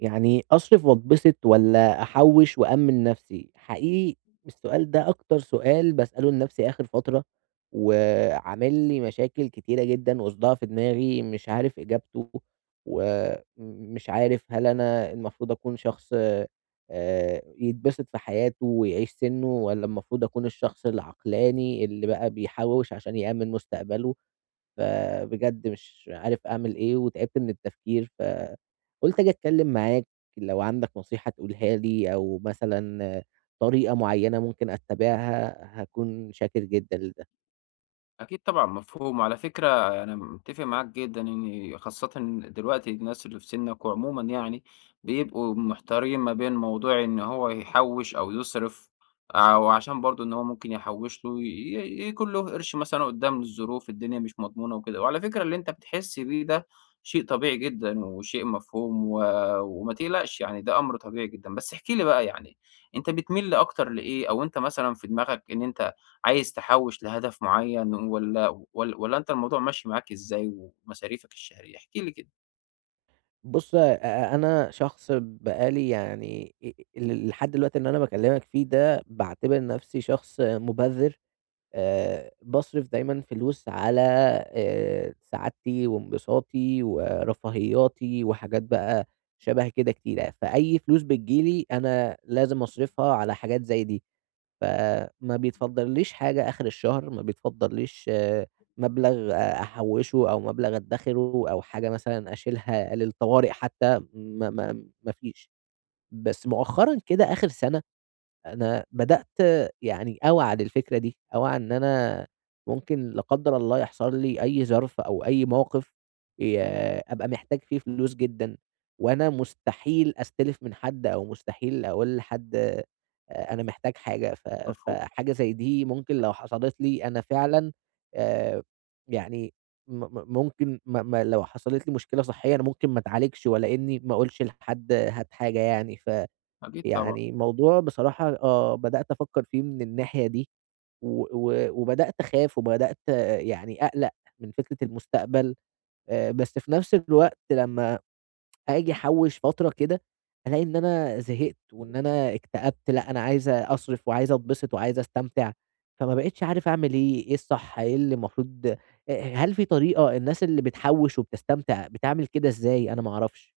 يعني أصرف وأتبسط والّا أحوّش وأأمّن نفسي؟ حقيقي السؤال ده أكتر سؤال باسأله لنفسي آخر فترة، وعامل لي مشاكل كتيرة جدًا وصداع في دماغي مش عارف إجابته، ومش عارف هل أنا المفروض أكون شخص يتبسط في حياته ويعيش سِنّه والّا المفروض أكون الشخص العقلاني اللي بقى بيحوّش عشان يأمّن مستقبله؟ فبجد مش عارف أعمل إيه وتعبت من التفكير، فقُلت آجي أتكلّم معاك لو عندك نصيحة تقولها لي أو مثلًا طريقة معيّنة ممكن أتّبعها هاكون شاكر جدًا لده. أكيد طبعًا مفهوم، وعلى فكرة أنا متّفق معاك جدًا إن خاصةً دلوقتي الناس اللي في سِنّك وعمومًا يعني، بيبقوا محتارين ما بين موضوع إن هو يحوّش أو يصرف، أو عشان برضه إن هو ممكن يحوّش له يكون له قرش مثلًا قدّام الظروف الدنيا مش مضمونة وكده. وعلى فكرة اللي أنت بتحس بيه ده شيء طبيعي جدًا وشيء مفهوم، و وما تقلقش يعني ده أمر طبيعي جدًا، بس احكِ لي بقى يعني أنت بتميل أكتر لإيه، أو أنت مثلًا في دماغك إن أنت عايز تحوّش لهدف معيّن والّا أنت الموضوع ماشي معاك إزاي ومصاريفك الشهرية؟ احكِ لي كده. بُص، أنا شخص بقى لي يعني أ ال لحد دلوقتي اللي أنا باكلّمك فيه ده باعتبر نَفْسي شخص مُبذِّر. باصرف دايمًا فلوس على سعادتي وانبساطي ورفاهياتي وحاجات بقى شَبه كده كتيرة، فأي فلوس بتيجي لي أنا لازم أصرفها على حاجات زي دي، فما بيتفضّليش حاجة آخِر الشهر، ما بيتفضّليش آه، مبلغ أحوّشه أو مبلغ أدّخِره أو حاجة مثلًا أشيلها للطوارئ حتى ما فيش. بس مؤخرًا كده آخِر سَنة أنا بدأت يعني أوعى للفكرة دي، أوعى إن أنا ممكن لا قدّر الله يحصل لي أي ظرف أو أي موقف ي أبقى محتاج فيه فلوس جدًا، وأنا مستحيل أستلف من حد أو مستحيل أقول لحد أنا محتاج حاجة، مفهوم. فحاجة زي دي ممكن لو حصلت لي أنا فعلًا آآ يعني م م ممكن ما ما لو حصلت لي مشكلة صحية أنا ممكن ما اتعالجش، والّا إني ما أقولش لحد هات حاجة يعني أكيد طبعًا. يعني الموضوع بصراحة آه، بدأت أفكّر فيه من الناحية دي، و و وبدأت أخاف وبدأت آه، يعني أقلق من فكرة المستقبل، بس في نفس الوقت لمّا آجي أحوّش فترة كده، ألاقي إن أنا زهقت وإن أنا اكتئبت، لأ أنا عايز أصرف وعايز أتبسط وعايز أستمتع، فما بقيتش عارف أعمل إيه، إيه الصح، إيه اللي المفروض هل في طريقة الناس اللي بتحوّش وبتستمتع بتعمل كده إزاي؟ أنا ما أعرفش.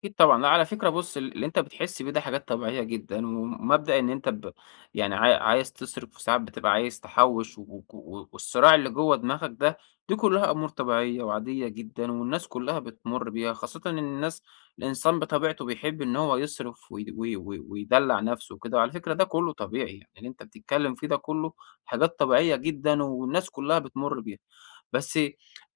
أكيد طبعًا، لأ على فكرة بُص، اللي أنت بتحس بيه ده حاجات طبيعية جدًا، ومبدأ إن أنت يعني عايز تصرف وساعات بتبقى عايز تحوّش، وك و والصراع اللي جوّه دماغك ده، دي كلّها أمور طبيعية وعادية جدًا، والناس كلّها بتمُر بيها، خاصةً إن الناس الإنسان بطبيعته بيحب إن هو يصرف وي وي وي ويدلّع نَفْسه وكده. وعلى فكرة ده كلّه طبيعي، يعني اللي أنت بتتكلّم فيه ده كلّه حاجات طبيعية جدًا والناس كلّها بتمُر بيها. بس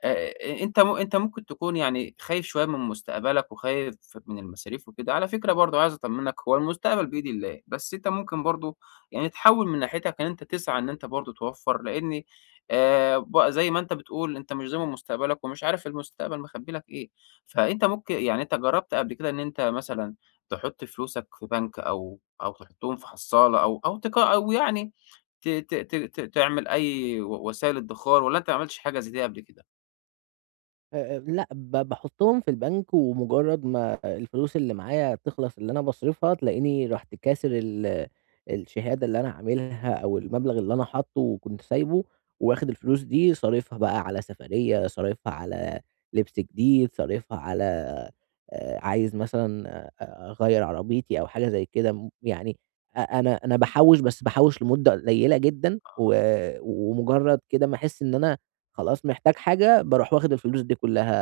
آآ أنت ممكن تكون يعني خايف شوية من مستقبلك وخايف من المصاريف وكده. على فكرة برضه عايز أطمنك، هو المستقبل بإيد الله، بس أنت ممكن برضه يعني تحاول من ناحيتك إن أنت تسعى إن أنت برضه توفّر، لإن ب زي ما أنت بتقول أنت مش ضامن مستقبلك ومش عارف المستقبل مخبّي لك إيه. فأنت ممكن يعني، أنت جرّبت قبل كده إن أنت مثلًا تحُط فلوسك في بنك، أو تحُطّهم في حصّالة، أو يعني ت ت ت ت تعمل أي وسائل ادخار، والّا أنت ما عملتش حاجة زي دي قبل كده؟ لأ، باحطهم في البنك ومجرد ما الفلوس اللي معايا تخلص اللي أنا باصرفها، تلاقيني رُحت كاسر الشهادة اللي أنا عاملها أو المبلغ اللي أنا حاطه وكنت سايبه، واخد الفلوس دي صارفها بقى على سفرية، صارفها على لبس جديد، صارفها على عايز مثلًا أغيّر عربيتي أو حاجة زي كده، يعني أ أنا أنا باحوّش بس باحوّش لمدة قليلة جدًا، و آه. ومجرد كده ما أحس إن أنا خلاص محتاج حاجة، باروح واخد الفلوس دي كلّها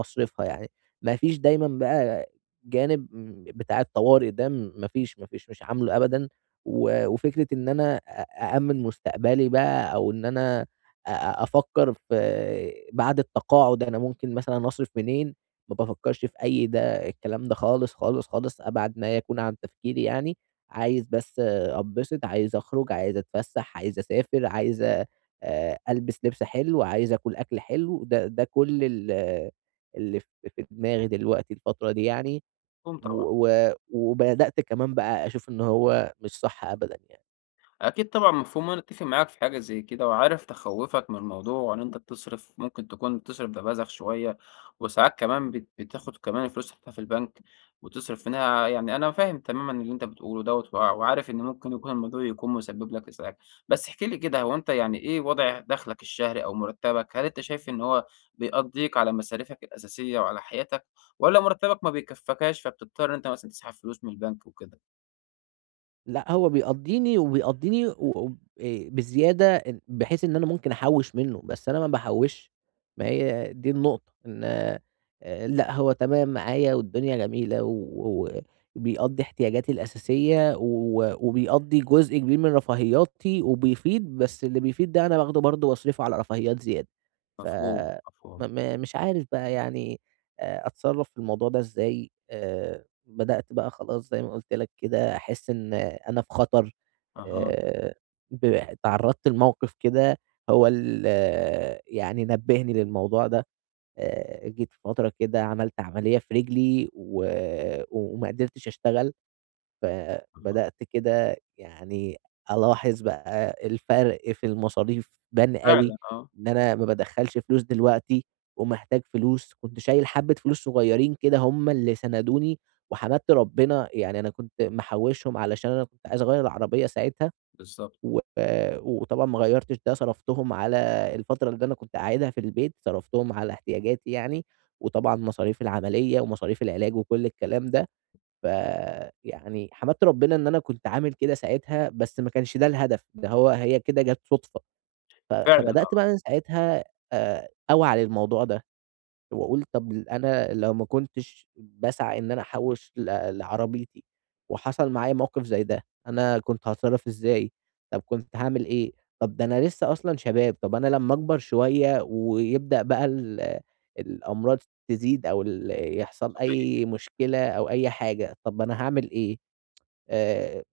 أصرفها يعني، ما فيش دايمًا بقى جانب بتاع الطوارئ ده ما فيش مش عامله أبدًا، وفكرة إن أنا أأمِّن مستقبلي بقى أو إن أنا أفكّر في بعد التقاعد أنا ممكن مثلًا أصرف منين، ما بافكّرش في أي ده الكلام ده خالص، خالص، خالص أبعد ما يكون عن تفكيري يعني، عايز بس أتبسط، عايز أخرج، عايز أتفسّح، عايز أسافر، عايز ألبس لبس حلو، عايز آكل أكل حلو، ده كل اللي في دماغي دلوقتي الفترة دي يعني، مفهوم طبعًا. و و وبدأت كمان بقى أشوف إن هو مش صح أبدًا يعني. أكيد طبعًا مفهوم، وأنا أتّفق معاك في حاجة زي كده، وعارف تخوّفك من الموضوع، وإن أنت بتصرف ممكن تكون بتصرف ببذخ شوية، وساعات كمان بتاخد كمان الفلوس تحطها في البنك وتصرف منها. يعني أنا فاهم تمامًا اللي أنت بتقوله دوّة، وعارف إن ممكن يكون الموضوع يكون مسبب لك إزعاج. بس احكِ لي كده، هو أنت يعني إيه وضع دخلك الشهري أو مرتبك؟ هل أنت شايف إن هو بيقضّيك على مصاريفك الأساسية وعلى حياتك، والّا مرتبك ما بيكفّكاش فبتضطر إن أنت مثلًا تسحب فلوس من البنك وكده؟ لأ، هو بيقضّيني وبيقضّيني و وب بزيادة إن بحيث إن أنا ممكن أحوّش منّه، بس أنا ما باحوّش، ما هي دي النقطة، إن لأ، هو تمام معايا والدنيا جميلة وبيقضّي احتياجاتي الأساسية وبيقضّي جزء كبير من رفاهياتي وبيفيض، بس اللي بيفيض ده أنا باخده برضه باصرفه على رفاهيات زيادة، ف مفهوم، مفهوم. ما ما مش عارف بقى يعني أتصرّف في الموضوع ده إزاي، بدأت بقى خلاص زي ما قُلت لك كده أحس إن أنا في خطر أها، آآ، ب اتعرّضت لموقف كده هو آه، يعني نبّهني للموضوع ده، جيت فترة كده عملت عملية في رجلي وما قدرتش أشتغل. أها. فبدأت كده يعني ألاحظ بقى الفرق في المصاريف بان أوي، فعلًا آه. إن أنا ما بادخّلش فلوس دلوقتي ومحتاج فلوس، كنت شايل حبّة فلوس صغيّرين كده هم اللي سندوني وحمدت ربنا، يعني أنا كنت محوّشهم علشان أنا كنت عايز أغيّر العربية ساعتها بالضبط. و وطبعًا ما غيّرتش ده صرفتهم على الفترة اللي أنا كنت قاعدها في البيت، صرفتهم على احتياجاتي يعني، وطبعًا مصاريف العملية ومصاريف العلاج وكل الكلام ده. فيعني حمدت ربنا إن أنا كنت عامل كده ساعتها، بس ما كانش ده الهدف، ده هو هي كده جات صُدفة، فعلًا آه. فبدأت بقى من ساعتها أوعى للموضوع ده. وأقول طب أنا لو ما كنتش باسعى إن أنا أحوّش لعربيتي وحصل معايا موقف زي ده، أنا كنت هاتصرّف إزاي؟ طب كنت هاعمل إيه؟ طب ده أنا لسه أصلًا شباب، طب أنا لمّا أكبر شوية ويبدأ بقى الأمراض تزيد أو ال يحصل صحيح. أي مشكلة أو أي حاجة، طب أنا هاعمل إيه؟ آآ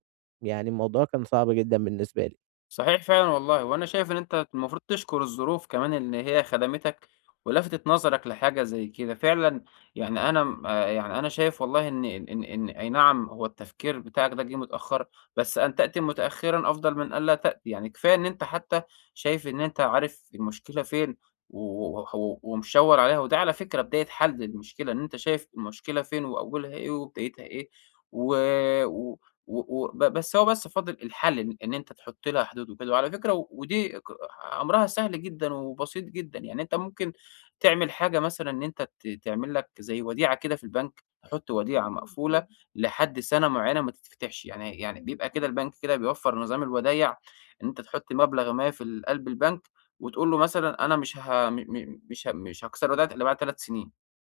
يعني الموضوع كان صعب جدًا بالنسبة لي. صحيح فعلًا والله. وأنا شايف إن أنت المفروض تشكر الظروف كمان إن هي خدمتك ولفتت نظرك لحاجة زي كده، فعلًا. يعني أنا م يعني أنا شايف والله، إن أي نعم هو التفكير بتاعك ده جِه متأخر، بس أن تأتي متأخرًا أفضل من ألا تأتي. يعني كفاية إن أنت حتى شايف إن أنت عارف المشكلة فين، و و ومشاور عليها، وده على فكرة بداية حل للمشكلة، إن أنت شايف المشكلة فين وأولها إيه وبدايتها إيه. و و و و ب بس هو بس فاضل الحل، إن أنت تحُط لها حدود وكده. وعلى فكرة ودي أمرها سهل جدًا وبسيط جدًا، يعني أنت ممكن تعمل حاجة مثلًا إن أنت تعمل لك زي وديعة كده في البنك، تحُط وديعة مقفولة لحد سَنة معيّنة ما تتفتحش. يعني بيبقى كده البنك كده بيوفّر نظام الودايع، إن أنت تحُط مبلغ ما في ال قلب البنك، وتقول له مثلًا أنا مش ه م م مش ه مش هاكسر وديعتك إلّا بعد 3 سنين.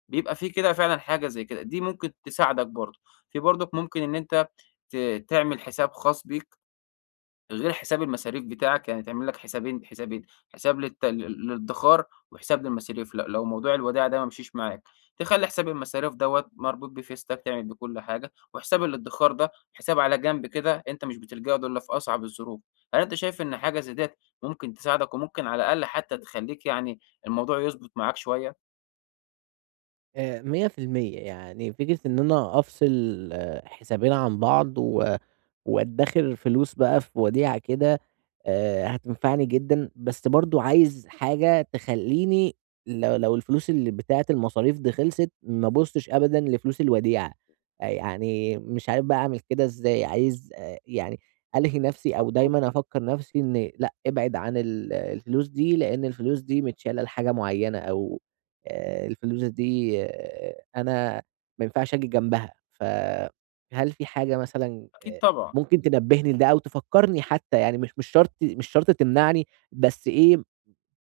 بيبقى في كده فعلًا حاجة زي كده، دي ممكن تساعدك برضه. في برضك ممكن إن أنت ت تعمل حساب خاص بيك غير حساب المصاريف بتاعك، يعني تعمل لك حسابين حسابين، حساب للت لل للادخار، وحساب للمصاريف. لو موضوع الوداع ده ما مشيش معاك، تخلّي حساب المصاريف دوّة مربوط بفيستك، تعمل بيه كل حاجة، وحساب الادخار ده حساب على جنب كده أنت مش بتلجأ له إلا في أصعب الظروف. هل أنت شايف إن حاجة زي ديّة ممكن تساعدك وممكن على الأقل حتى تخلّيك يعني الموضوع يضبط معاك شوية؟ 100% يعني فكرة إن أنا أفصل آه، حسابين عن بعض وأدّخر فلوس بقى في وديعة كده هتنفعني جدًا، بس برضه عايز حاجة تخلّيني لو لو الفلوس اللي بتاعة المصاريف دي خلصت ما أبُصّش أبدًا لفلوس الوديعة، يعني مش عارف بقى أعمل كده إزاي، عايز يعني ألهي نفسي أو دايمًا أفكّر نفسي إن لأ ابعد عن الفلوس دي، لإن الفلوس دي متشالة لحاجة معيّنة أو الفلوس دي آه، أنا ما ينفعش آجي جنبها، فهل في حاجة مثلًا أكيد طبعًا. ممكن تنبهني لده أو تفكّرني حتى يعني مش شرط تمنعني، بس إيه،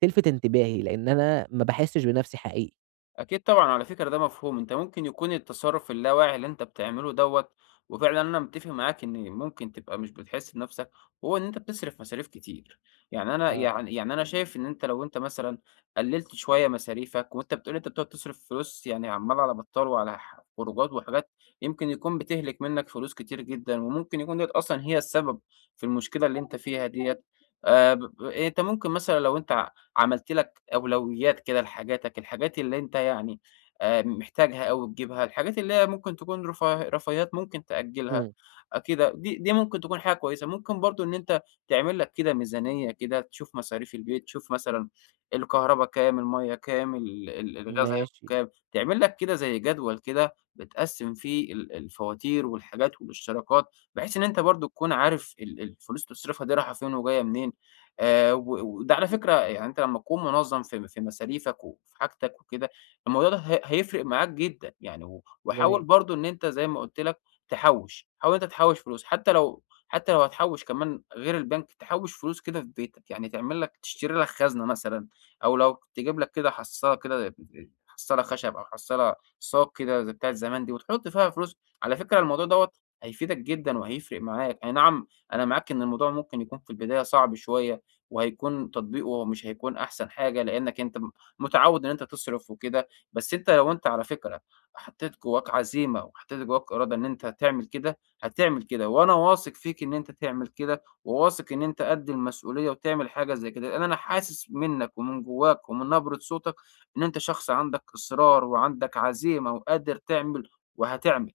تلفت انتباهي لإن أنا ما باحسّش بنَفْسي حقيقي. أكيد طبعًا، على فكرة ده مفهوم. أنت ممكن يكون التصرُّف اللاواعي اللي أنت بتعمله دوّة، وفعلًا أنا متّفق معاك إن ممكن تبقى مش بتحس بنَفْسك، هو إن أنت بتصرف مصاريف كتير. يعني أنا آه. يعني يعني أنا شايف إن لو أنت مثلًا قلّلت شوية مصاريفك، وأنت بتقول أنت بتقعد تصرف فلوس يعني عمّال على بطّال وعلى خروجات وحاجات يمكن يكون بتهلِك منّك فلوس كتير جدًا، وممكن يكون ديّة أصلًا هي السبب في المشكلة اللي أنت فيها ديّة. ب ب أنت ممكن مثلًا لو أنت عملت لك أولويات كده لحاجاتك، الحاجات اللي أنت يعني محتاجها أوي تجيبها، الحاجات اللي هي ممكن تكون رفاهيات ممكن تأجّلها إمم. كده، دي ممكن تكون حاجة كويسة. ممكن برضه إن أنت تعمل لك كده ميزانية كده، تشوف مصاريف البيت، تشوف مثلًا الكهربا كام، المَيّة كام، ال ال الغاز هياخد ماشي، كام، تعمل لك كده زي جدول كده بتقسّم فيه الفواتير والحاجات والاشتراكات، بحيث إن أنت برضه تكون عارف الفلوس تصرفها دي رايحة فين وجاية منين. و وده على فكرة يعني أنت لمّا تكون منظّم في مصاريفك وفي حاجتك وكده، الموضوع ده هيفرق معاك جدًا يعني. وحاول جميل. برضه إن أنت زي ما قُلت لك تحوّش، حاول إن أنت تحوّش فلوس، حتى لو هتحوّش كمان غير البنك، تحوّش فلوس كده في بيتك. يعني تعمل لك تشتري لك خزنة مثلًا، أو لو تجيب لك كده حصّالة كده، ب ب حصّالة خشب أو حصّالة صاج كده زي بتاعة زمان دي وتحط فيها فلوس. على فكرة الموضوع دوّة هيفيدك جدًا وهيفرق معاك. أي نعم أنا معاك إن الموضوع ممكن يكون في البداية صعب شوية. وهيكون تطبيقه مش هيكون أحسن حاجة، لإنّك أنت متعوّد إن أنت تصرف وكده، بس أنت لو أنت على فكرة حطّيت جواك عزيمة وحطّيت جواك إرادة إن أنت هتعمل كده، هتعمل كده، وأنا واثق فيك إن أنت تعمل كده، وواثق إن أنت قد المسؤولية وتعمل حاجة زي كده، لإن أنا حاسس منّك ومن جواك ومن نبرة صوتك إن أنت شخص عندك إصرار وعندك عزيمة وقادر تعمل وهتعمل.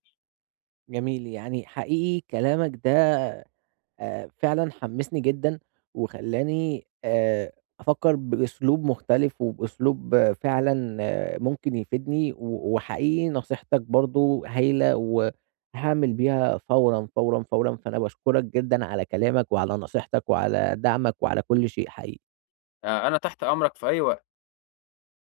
جميل، يعني حقيقي كلامك ده فعلًا حمّسني جدًا، وخلّاني أفكّر بأسلوب مختلف، وبأسلوب آه، فعلًا آه، ممكن يفيدني، وحقيقي نصيحتك برضه هايلة، وهاعمل بيها فورًا، فورًا، فورًا، فأنا باشكرك جدًا على كلامك، وعلى نصيحتك، وعلى دعمك، وعلى كل شيء حقيقي. أنا تحت أمرك في أي وقت.